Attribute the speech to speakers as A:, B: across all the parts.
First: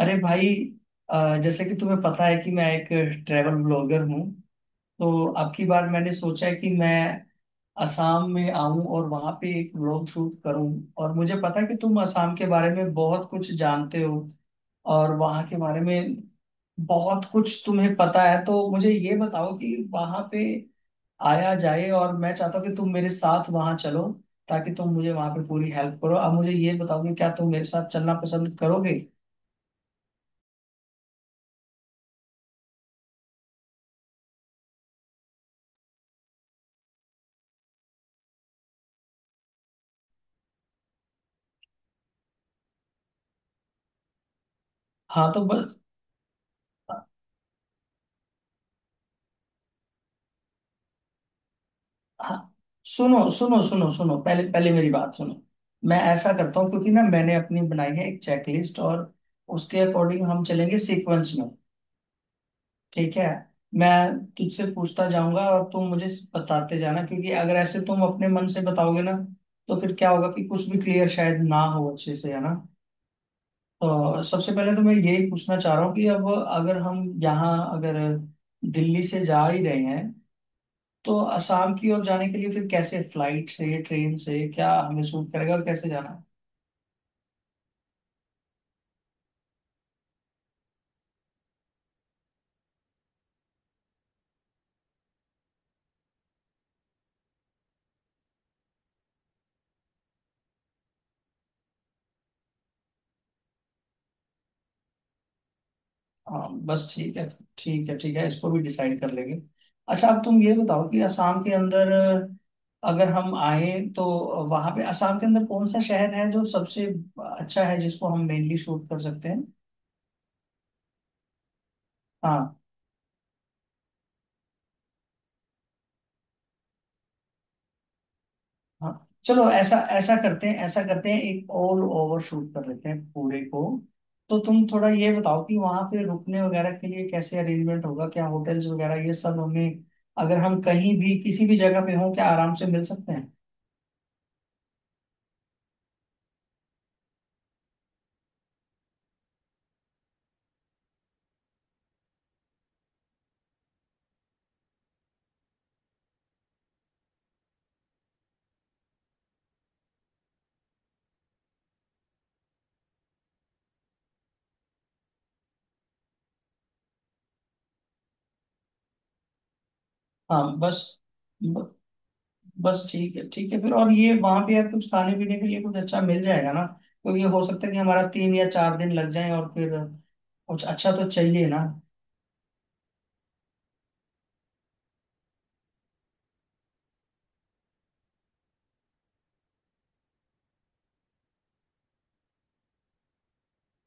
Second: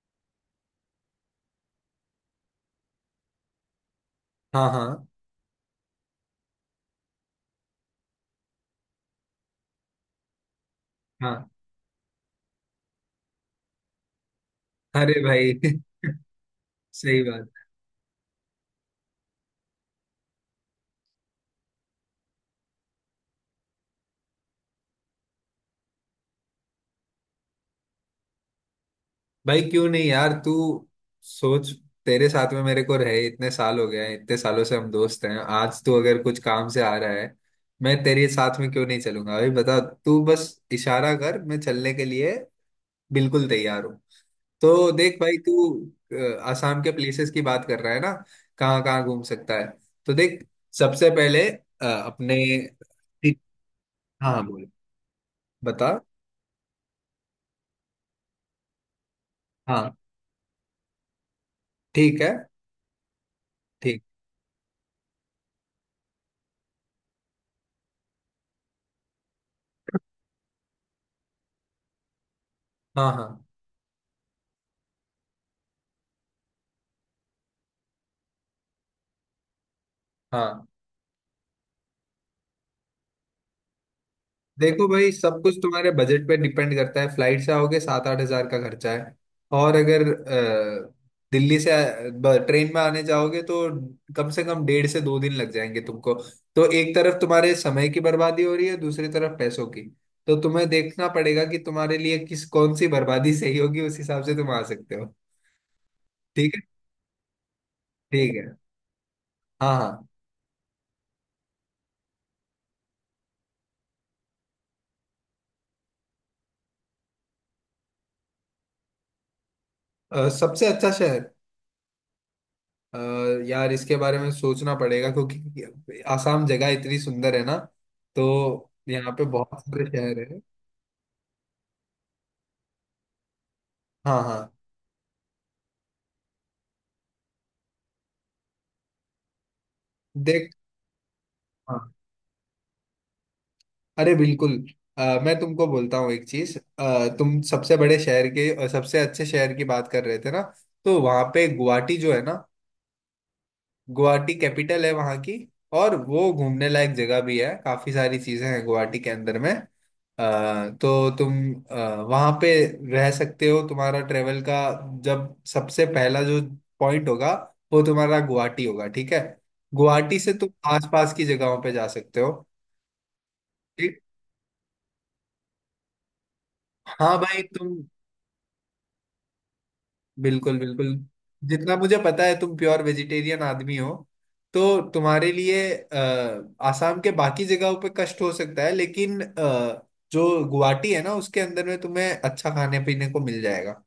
A: अरे भाई। जैसे कि तुम्हें पता है कि मैं एक ट्रैवल ब्लॉगर हूँ।
B: हाँ, हाँ,
A: तो अब की बार मैंने सोचा है कि मैं असम में आऊं और वहां पे एक ब्लॉग शूट करूं, और मुझे
B: हाँ।
A: पता है कि तुम असम के बारे में बहुत कुछ जानते हो
B: अरे
A: और वहां
B: भाई
A: के बारे में
B: सही
A: बहुत
B: बात।
A: कुछ तुम्हें पता है। तो मुझे ये बताओ कि वहां पे आया जाए, और मैं चाहता हूँ कि तुम मेरे साथ वहां चलो, ताकि तुम मुझे वहां पे पूरी हेल्प करो। अब मुझे ये बताओ कि क्या तुम मेरे साथ चलना पसंद करोगे।
B: भाई क्यों नहीं यार, तू सोच। तेरे साथ में मेरे को रहे इतने साल हो गए हैं, इतने सालों से हम दोस्त हैं। आज तू अगर कुछ काम से आ रहा है, मैं तेरे साथ में क्यों नहीं चलूंगा भाई? बता, तू बस इशारा कर, मैं चलने के लिए बिल्कुल तैयार हूँ। तो देख
A: हाँ
B: भाई,
A: तो
B: तू
A: बस।
B: आसाम के प्लेसेस की बात कर रहा है ना, कहाँ कहाँ घूम सकता है। तो देख, सबसे पहले अपने
A: हाँ, सुनो
B: ठीक-
A: सुनो सुनो सुनो,
B: हाँ
A: पहले
B: बोल,
A: पहले मेरी बात सुनो।
B: बता।
A: मैं ऐसा करता हूँ क्योंकि ना मैंने अपनी बनाई है एक चेकलिस्ट, और उसके
B: हाँ,
A: अकॉर्डिंग हम चलेंगे सीक्वेंस में।
B: ठीक है।
A: ठीक है। मैं
B: ठीक।
A: तुझसे पूछता जाऊंगा और तुम मुझे बताते जाना, क्योंकि अगर ऐसे तुम अपने मन से बताओगे ना, तो फिर क्या होगा कि कुछ भी क्लियर शायद ना हो अच्छे से, है ना।
B: हाँ, हाँ,
A: तो सबसे पहले तो मैं यही पूछना चाह रहा हूँ कि अब अगर हम यहाँ अगर दिल्ली से जा ही रहे हैं,
B: हाँ।
A: तो असम की ओर जाने के लिए फिर कैसे, फ्लाइट से, ट्रेन से, क्या
B: देखो
A: हमें
B: भाई,
A: सूट
B: सब
A: करेगा
B: कुछ
A: और कैसे
B: तुम्हारे
A: जाना है?
B: बजट पे डिपेंड करता है। फ्लाइट से आओगे सात आठ हजार का खर्चा है। और अगर दिल्ली से ट्रेन में आने जाओगे तो कम से कम डेढ़ से दो दिन लग जाएंगे तुमको। तो एक तरफ तुम्हारे समय की बर्बादी हो रही है, दूसरी तरफ पैसों की। तो तुम्हें देखना पड़ेगा कि तुम्हारे लिए किस, कौन सी बर्बादी सही होगी, उस हिसाब से तुम आ सकते हो।
A: हाँ
B: ठीक है।
A: बस ठीक है। ठीक है ठीक है,
B: ठीक है।
A: इसको भी डिसाइड कर लेंगे।
B: हाँ, हाँ।
A: अच्छा, अब तुम ये बताओ कि असम के अंदर अगर हम आए तो वहां पे असम के अंदर कौन सा शहर है जो सबसे अच्छा है जिसको हम मेनली शूट कर सकते हैं?
B: सबसे अच्छा शहर।
A: हाँ।
B: अ, यार इसके बारे में सोचना पड़ेगा, क्योंकि आसाम जगह इतनी सुंदर है ना, तो
A: हाँ
B: यहाँ पे
A: चलो
B: बहुत
A: ऐसा
B: सारे
A: ऐसा
B: शहर है।
A: करते हैं, ऐसा करते हैं, एक ऑल ओवर शूट कर लेते हैं पूरे को।
B: हाँ,
A: तो
B: हाँ।
A: तुम थोड़ा ये बताओ कि वहां पे रुकने वगैरह के लिए कैसे अरेंजमेंट होगा, क्या होटल्स वगैरह ये सब हमें अगर
B: देख।
A: हम कहीं भी किसी भी जगह
B: हाँ।
A: पे हों क्या आराम से मिल सकते हैं?
B: अरे बिल्कुल। मैं तुमको बोलता हूँ एक चीज, तुम सबसे बड़े शहर के और सबसे अच्छे शहर की बात कर रहे थे ना, तो वहाँ पे गुवाहाटी जो है ना, गुवाहाटी कैपिटल है वहाँ की। और वो घूमने लायक जगह भी है, काफी सारी चीजें हैं गुवाहाटी के अंदर में। तो तुम वहाँ पे रह सकते हो। तुम्हारा ट्रेवल का जब सबसे पहला जो पॉइंट होगा, वो तुम्हारा गुवाहाटी होगा, ठीक है। गुवाहाटी से तुम
A: हाँ बस।
B: आसपास की जगहों पे
A: ब,
B: जा सकते हो।
A: बस ठीक है। ठीक है फिर, और
B: ठीक।
A: ये वहां पे यार कुछ खाने पीने के लिए कुछ अच्छा मिल जाएगा ना,
B: हाँ
A: क्योंकि
B: भाई
A: हो सकता है
B: तुम।
A: कि हमारा तीन या चार दिन लग जाए, और फिर
B: बिल्कुल
A: कुछ अच्छा
B: बिल्कुल।
A: तो चाहिए ना।
B: जितना मुझे पता है, तुम प्योर वेजिटेरियन आदमी हो, तो तुम्हारे लिए आसाम के बाकी जगहों पे कष्ट हो सकता है, लेकिन जो गुवाहाटी है ना, उसके अंदर में तुम्हें अच्छा खाने पीने को मिल जाएगा।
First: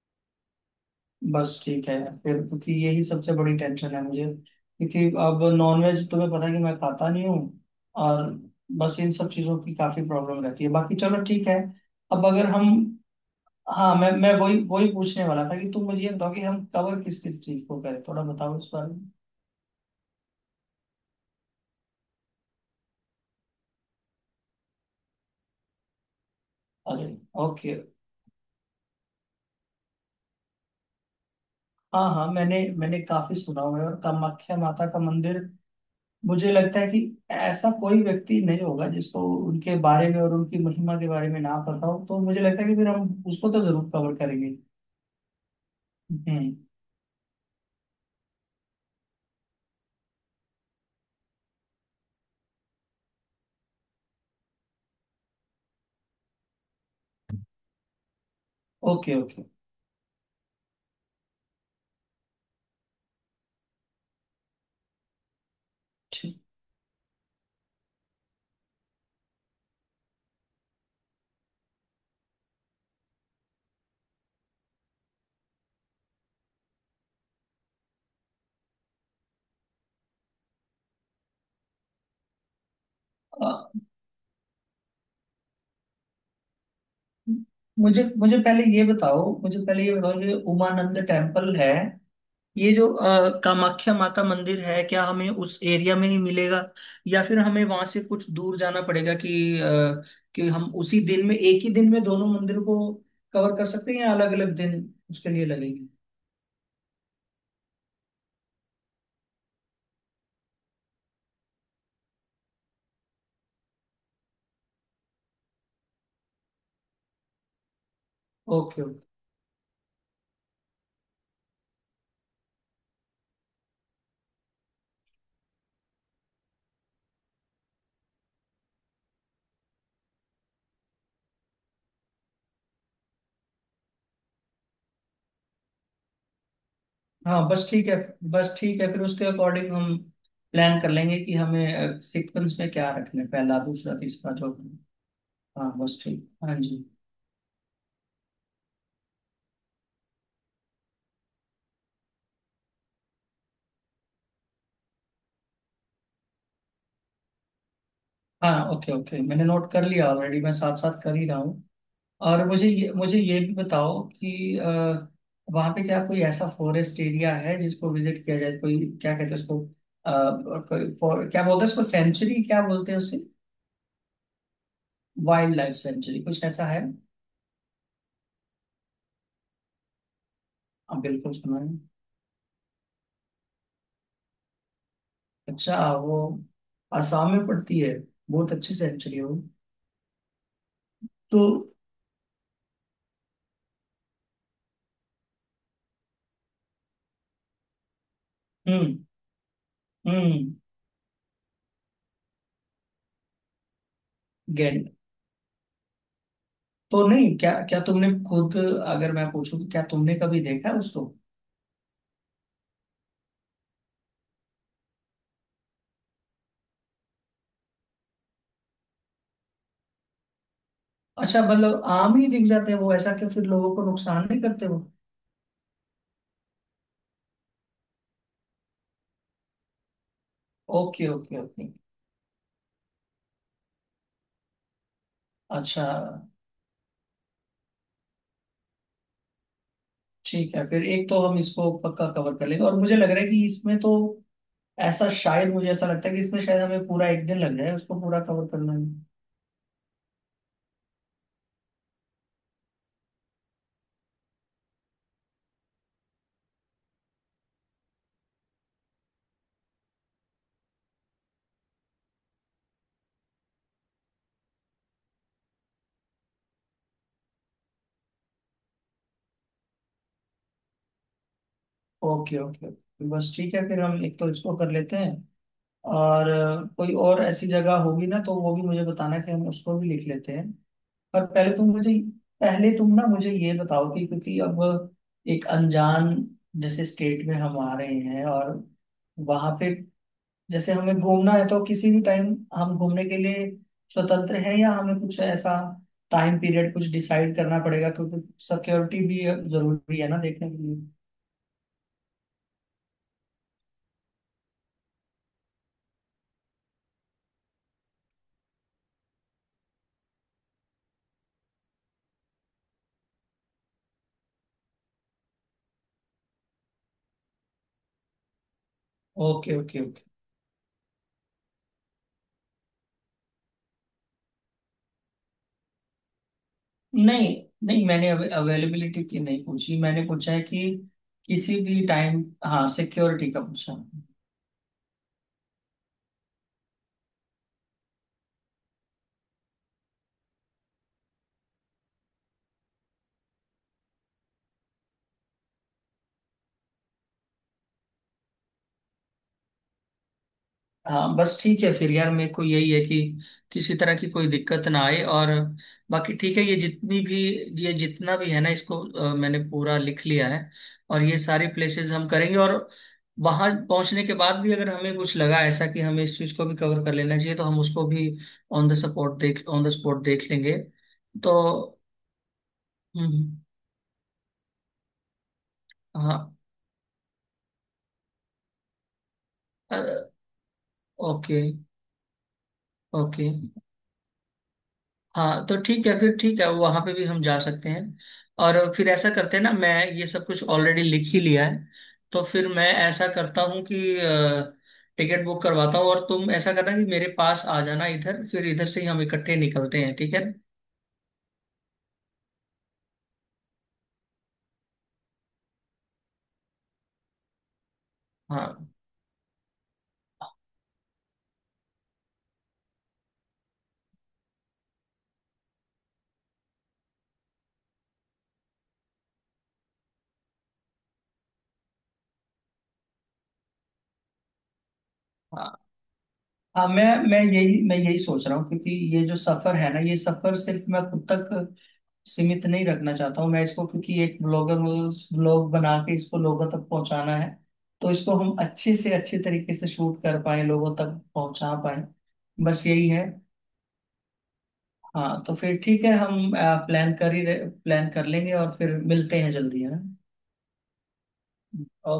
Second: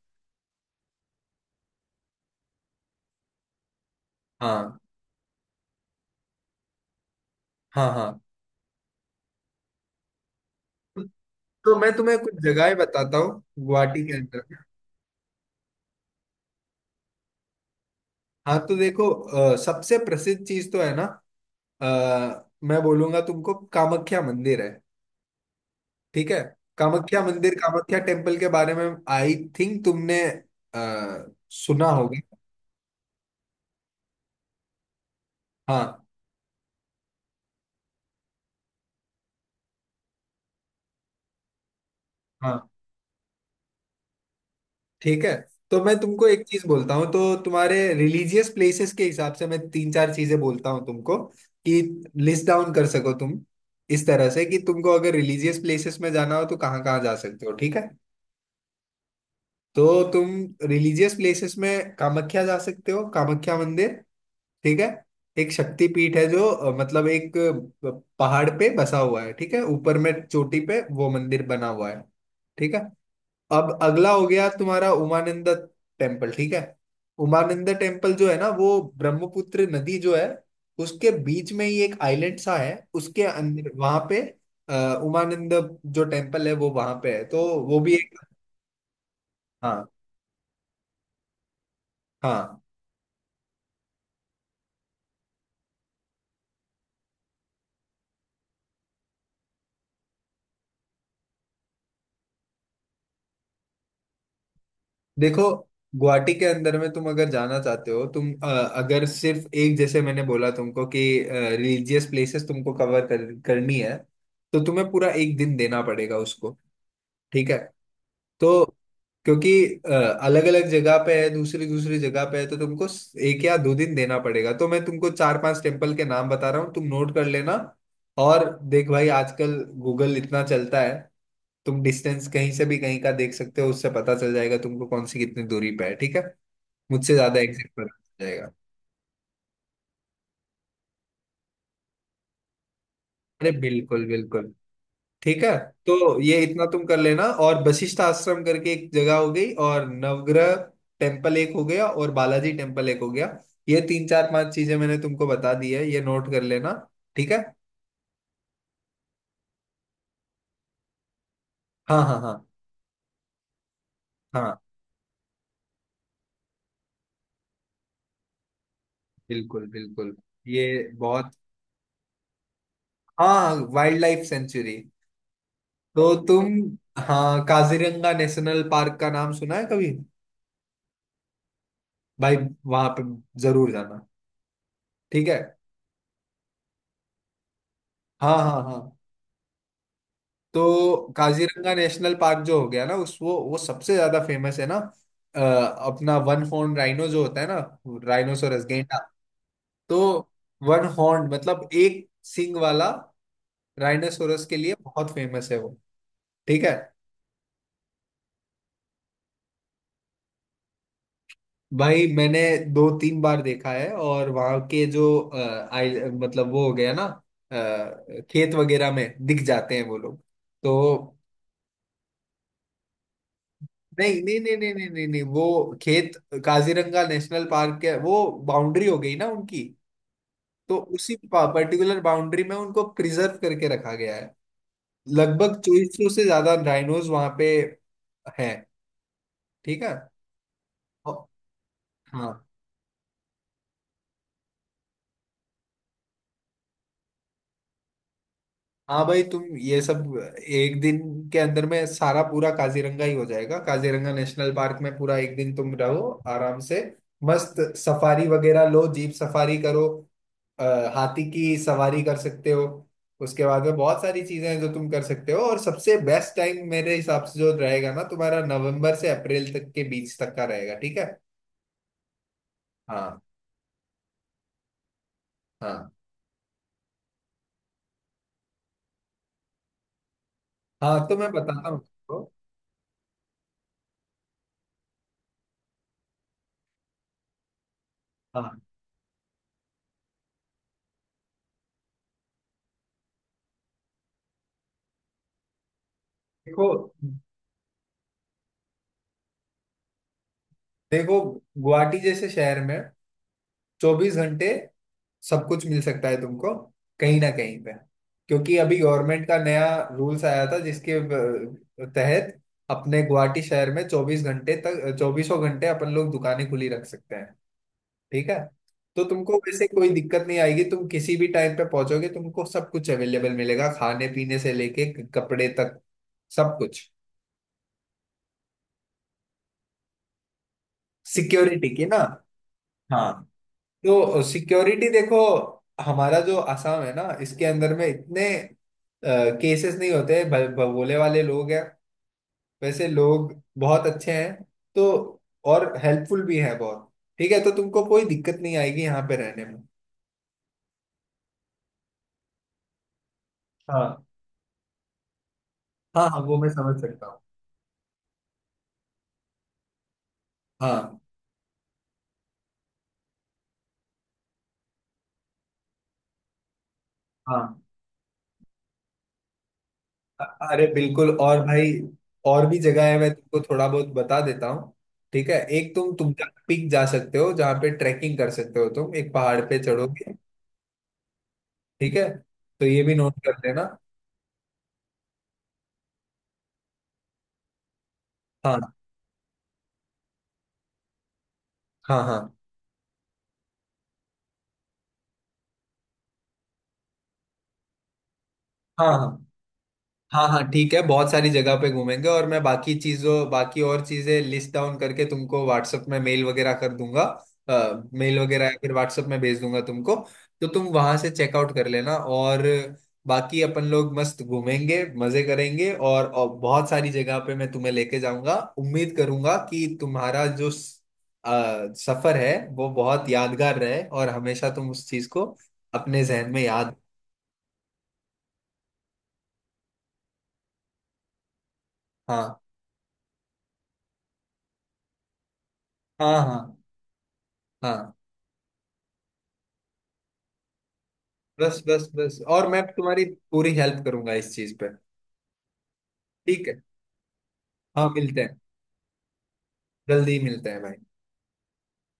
A: बस ठीक है फिर, क्योंकि यही सबसे बड़ी टेंशन है मुझे,
B: हाँ,
A: क्योंकि अब नॉनवेज तुम्हें पता है कि मैं खाता नहीं हूँ,
B: हाँ, हाँ।
A: और बस इन सब चीज़ों की काफ़ी प्रॉब्लम रहती है, बाकी चलो ठीक है।
B: तो मैं तुम्हें
A: अब
B: कुछ
A: अगर हम
B: जगहें बताता हूँ
A: हाँ,
B: गुवाहाटी
A: मैं
B: के
A: मैं
B: अंदर में।
A: वही वही पूछने वाला था कि तुम मुझे ये बताओ कि हम कवर किस किस चीज़ को करें, थोड़ा
B: हाँ
A: बताओ इस
B: तो
A: बारे
B: देखो,
A: में।
B: सबसे प्रसिद्ध चीज तो है ना, मैं बोलूंगा तुमको कामाख्या मंदिर है। ठीक है।
A: अरे,
B: कामाख्या मंदिर,
A: ओके।
B: कामाख्या टेम्पल के बारे में आई थिंक तुमने सुना हाँ
A: हाँ
B: होगा।
A: हाँ, मैंने मैंने काफ़ी सुना हुआ है, और कामाख्या माता का मंदिर,
B: हाँ,
A: मुझे लगता है कि ऐसा कोई व्यक्ति नहीं होगा जिसको उनके बारे में और उनकी महिमा के बारे में ना पता हो, तो मुझे
B: हाँ।
A: लगता है कि फिर हम उसको तो जरूर कवर करेंगे।
B: ठीक है। तो मैं तुमको एक
A: हम्म।
B: चीज बोलता हूँ, तो तुम्हारे रिलीजियस प्लेसेस के हिसाब से मैं तीन चार चीजें बोलता हूँ तुमको, कि लिस्ट डाउन कर सको तुम इस तरह से, कि तुमको अगर रिलीजियस प्लेसेस में जाना हो तो कहाँ कहाँ जा सकते हो, ठीक है।
A: Okay okay.
B: तो तुम रिलीजियस प्लेसेस में कामाख्या जा सकते हो, कामाख्या मंदिर, ठीक है। एक शक्तिपीठ है
A: ठीक।
B: जो मतलब एक पहाड़ पे बसा हुआ है, ठीक है, ऊपर में चोटी पे वो मंदिर बना हुआ है, ठीक है। अब अगला हो गया तुम्हारा उमानंद टेम्पल, ठीक है। उमानंद टेम्पल जो है ना वो ब्रह्मपुत्र नदी जो है, उसके बीच में ही एक आइलैंड सा है, उसके
A: अ,
B: अंदर वहां पे उमानंद जो टेम्पल है वो वहां पे है, तो वो भी
A: मुझे
B: एक।
A: मुझे पहले ये बताओ, मुझे पहले
B: हाँ,
A: ये बताओ, जो उमानंद टेम्पल है,
B: हाँ।
A: ये जो कामाख्या माता मंदिर है, क्या हमें उस एरिया में ही मिलेगा, या फिर हमें वहां से कुछ दूर जाना पड़ेगा कि हम उसी दिन में, एक ही दिन में दोनों मंदिर को कवर कर सकते हैं, या अलग अलग दिन उसके लिए
B: देखो,
A: लगेंगे?
B: गुवाहाटी के अंदर में तुम अगर जाना चाहते हो, तुम अगर सिर्फ एक, जैसे मैंने बोला तुमको कि रिलीजियस प्लेसेस तुमको कवर करनी है, तो तुम्हें पूरा एक दिन देना पड़ेगा उसको, ठीक है। तो
A: ओके ओके।
B: क्योंकि अलग अलग जगह पे है, दूसरी दूसरी जगह पे है, तो तुमको एक या दो दिन देना पड़ेगा। तो मैं तुमको चार पांच टेम्पल के नाम बता रहा हूँ, तुम नोट कर लेना। और देख भाई, आजकल गूगल इतना चलता है, तुम डिस्टेंस कहीं से भी कहीं का देख सकते हो, उससे पता चल जाएगा तुमको कौन सी कितनी दूरी पे है, ठीक है। मुझसे ज्यादा
A: हाँ बस
B: एग्जैक्ट
A: ठीक है।
B: पता चल जाएगा।
A: बस ठीक है फिर उसके अकॉर्डिंग हम प्लान कर लेंगे कि हमें सीक्वेंस में क्या रखना है,
B: अरे
A: पहला दूसरा
B: बिल्कुल
A: तीसरा
B: बिल्कुल।
A: चौथा।
B: ठीक है।
A: हाँ
B: तो
A: बस ठीक।
B: ये
A: हाँ
B: इतना तुम
A: जी।
B: कर लेना, और वशिष्ठ आश्रम करके एक जगह हो गई, और नवग्रह टेम्पल एक हो गया, और बालाजी टेम्पल एक हो गया। ये तीन चार पांच चीजें मैंने तुमको बता दी है, ये नोट कर लेना, ठीक है।
A: हाँ ओके ओके, मैंने नोट कर लिया ऑलरेडी, मैं साथ साथ कर ही रहा हूँ।
B: हाँ, हाँ, हाँ,
A: और मुझे ये भी बताओ कि
B: हाँ।
A: वहाँ पे क्या कोई ऐसा फॉरेस्ट एरिया है जिसको विजिट किया जाए, कोई क्या कहते हैं उसको,
B: बिल्कुल
A: अ,
B: बिल्कुल। ये
A: कोई
B: बहुत।
A: क्या बोलते हैं उसको, सेंचुरी क्या बोलते हैं उसे?
B: हाँ wildlife sanctuary.
A: Wildlife
B: तो
A: सेंचुरी, कुछ
B: तुम।
A: ऐसा है हाँ।
B: हाँ, काजीरंगा नेशनल पार्क का नाम सुना है कभी?
A: बिल्कुल सुना है।
B: भाई वहां पे जरूर जाना, ठीक है।
A: अच्छा, वो आसाम में पड़ती है?
B: हाँ,
A: बहुत
B: हाँ,
A: अच्छी
B: हाँ।
A: सेंचुरी हो
B: तो
A: तो।
B: काजीरंगा नेशनल पार्क जो हो गया ना, उस वो सबसे ज्यादा फेमस है ना, अपना वन हॉर्न राइनो जो होता है ना, राइनोसोरस, गेंडा।
A: हम्म।
B: तो
A: हम्म।
B: वन हॉर्न मतलब एक सिंग वाला राइनोसोरस के लिए
A: गेंद।
B: बहुत फेमस है वो, ठीक है।
A: तो नहीं, क्या क्या तुमने खुद, अगर मैं पूछूं तो क्या तुमने कभी देखा है उसको?
B: भाई मैंने दो तीन बार देखा है, और वहां के जो आई मतलब वो हो गया ना, खेत वगैरह में दिख जाते हैं वो लोग। तो
A: अच्छा, मतलब आम ही दिख जाते हैं वो, ऐसा कि फिर लोगों को
B: नहीं,
A: नुकसान
B: नहीं,
A: नहीं
B: नहीं,
A: करते
B: नहीं,
A: वो?
B: नहीं, नहीं, नहीं, वो खेत काजीरंगा नेशनल पार्क के वो बाउंड्री हो गई ना उनकी, तो
A: ओके
B: उसी
A: ओके ओके।
B: पर्टिकुलर बाउंड्री में उनको प्रिजर्व करके रखा गया है। लगभग
A: अच्छा
B: 2400 से ज्यादा राइनोज वहां पे हैं, ठीक है।
A: ठीक है फिर, एक तो
B: और-
A: हम इसको पक्का कवर
B: हाँ,
A: कर लेंगे, और मुझे लग रहा है कि इसमें तो ऐसा, शायद मुझे ऐसा लगता है कि इसमें शायद हमें पूरा एक दिन लग जाए उसको पूरा कवर करने में।
B: हाँ। भाई तुम ये सब एक दिन के अंदर में सारा पूरा काजीरंगा ही हो जाएगा, काजीरंगा नेशनल पार्क में पूरा एक दिन तुम रहो आराम से। मस्त सफारी वगैरह लो, जीप सफारी करो, अ, हाथी की सवारी कर सकते हो। उसके बाद में बहुत सारी चीजें हैं जो तुम कर सकते हो, और सबसे बेस्ट टाइम मेरे हिसाब से जो रहेगा ना तुम्हारा, नवंबर से अप्रैल तक के बीच तक का रहेगा, ठीक है।
A: Okay okay.
B: हाँ,
A: बस ठीक है फिर, हम एक तो इसको कर लेते हैं,
B: हाँ,
A: और कोई और ऐसी जगह होगी ना तो वो भी मुझे बताना कि हम उसको भी लिख लेते हैं।
B: हाँ। तो
A: पर
B: मैं बताता हूँ तुमको।
A: पहले तुम ना मुझे ये बताओ कि, क्योंकि अब एक अनजान जैसे स्टेट में हम आ रहे हैं, और
B: हाँ
A: वहां पे जैसे हमें घूमना है तो किसी भी टाइम हम घूमने के लिए स्वतंत्र हैं, या हमें कुछ ऐसा टाइम पीरियड कुछ
B: देखो,
A: डिसाइड करना पड़ेगा, क्योंकि सिक्योरिटी भी जरूरी है ना देखने के लिए।
B: देखो, गुवाहाटी जैसे शहर में 24 घंटे सब कुछ मिल सकता है तुमको, कहीं ना कहीं पे। क्योंकि अभी गवर्नमेंट का नया रूल्स आया था, जिसके तहत अपने गुवाहाटी शहर में 24 घंटे तक, चौबीसों घंटे अपन लोग दुकानें खुली रख सकते हैं, ठीक है। तो तुमको
A: ओके
B: वैसे
A: ओके।
B: कोई दिक्कत नहीं आएगी, तुम किसी भी टाइम पे पहुंचोगे तुमको सब कुछ अवेलेबल मिलेगा, खाने पीने से लेके कपड़े तक सब कुछ।
A: नहीं नहीं, मैंने अवेलेबिलिटी की नहीं पूछी, मैंने पूछा है कि किसी
B: सिक्योरिटी
A: भी
B: की ना।
A: टाइम, हाँ,
B: हाँ,
A: सिक्योरिटी का पूछा।
B: तो सिक्योरिटी देखो, हमारा जो आसाम है ना, इसके अंदर में इतने केसेस नहीं होते, भगोले वाले लोग हैं। वैसे लोग बहुत अच्छे हैं, तो और हेल्पफुल भी हैं बहुत, ठीक है। तो तुमको कोई दिक्कत नहीं आएगी यहाँ पे रहने में।
A: हाँ बस ठीक है फिर यार, मेरे को यही है कि किसी तरह
B: हाँ,
A: की कोई दिक्कत ना आए, और
B: हाँ,
A: बाकी
B: हाँ, वो
A: ठीक है।
B: मैं समझ सकता हूँ।
A: ये जितना भी है ना इसको, मैंने पूरा लिख लिया है,
B: हाँ,
A: और ये सारी प्लेसेस हम करेंगे, और वहां पहुंचने के बाद भी अगर हमें कुछ लगा ऐसा कि हमें इस चीज को भी कवर कर लेना चाहिए, तो हम
B: हाँ।
A: उसको भी ऑन द स्पॉट
B: अ-
A: देख लेंगे।
B: अरे बिल्कुल, और भाई
A: तो
B: और भी जगह है, मैं तुमको
A: हम्म।
B: थोड़ा बहुत बता देता हूँ, ठीक है। एक तुम तुमका
A: हाँ।
B: पीक जा सकते हो, जहाँ पे ट्रैकिंग कर सकते हो, तुम एक पहाड़ पे
A: अरे
B: चढ़ोगे,
A: ओके
B: ठीक है, तो ये भी नोट
A: ओके।
B: कर लेना।
A: हाँ तो ठीक है फिर, ठीक है वहां पे भी हम जा सकते हैं। और
B: हाँ,
A: फिर ऐसा करते हैं ना, मैं ये सब कुछ ऑलरेडी लिख ही लिया है,
B: हाँ,
A: तो
B: हाँ,
A: फिर मैं ऐसा करता हूँ कि टिकट बुक करवाता हूँ, और तुम ऐसा करना कि मेरे पास आ जाना इधर, फिर इधर से ही
B: हाँ,
A: हम
B: हाँ,
A: इकट्ठे निकलते हैं, ठीक है
B: हाँ,
A: ना?
B: हाँ। ठीक है, बहुत सारी जगह पे घूमेंगे, और मैं बाकी और चीजें लिस्ट डाउन करके तुमको व्हाट्सएप में मेल वगैरह कर दूंगा। मेल वगैरह या
A: हाँ
B: फिर व्हाट्सएप में भेज दूंगा तुमको। तो तुम वहां से चेकआउट कर लेना, और बाकी अपन लोग मस्त घूमेंगे, मजे करेंगे, और, बहुत सारी जगह पे मैं तुम्हें लेके जाऊंगा। उम्मीद करूंगा कि तुम्हारा जो सफर है, वो बहुत यादगार रहे और हमेशा तुम उस चीज को
A: हाँ
B: अपने जहन में
A: हाँ,
B: याद।
A: मैं यही सोच रहा हूँ, क्योंकि ये जो सफर है ना, ये सफर सिर्फ मैं खुद तक
B: हाँ,
A: सीमित नहीं रखना चाहता हूँ मैं इसको, क्योंकि एक ब्लॉगर ब्लॉग बना के इसको
B: हाँ,
A: लोगों
B: हाँ,
A: तक पहुंचाना है, तो
B: हाँ।
A: इसको हम अच्छे से अच्छे तरीके से शूट कर पाए, लोगों तक पहुंचा
B: बस,
A: पाए,
B: बस, बस, और मैं
A: बस यही
B: तुम्हारी
A: है।
B: पूरी हेल्प करूंगा इस चीज पे,
A: हाँ तो फिर ठीक है, हम
B: ठीक है।
A: प्लान कर ही
B: हाँ,
A: प्लान कर
B: मिलते
A: लेंगे,
B: हैं,
A: और फिर मिलते हैं जल्दी, है
B: जल्दी मिलते हैं भाई।
A: ना।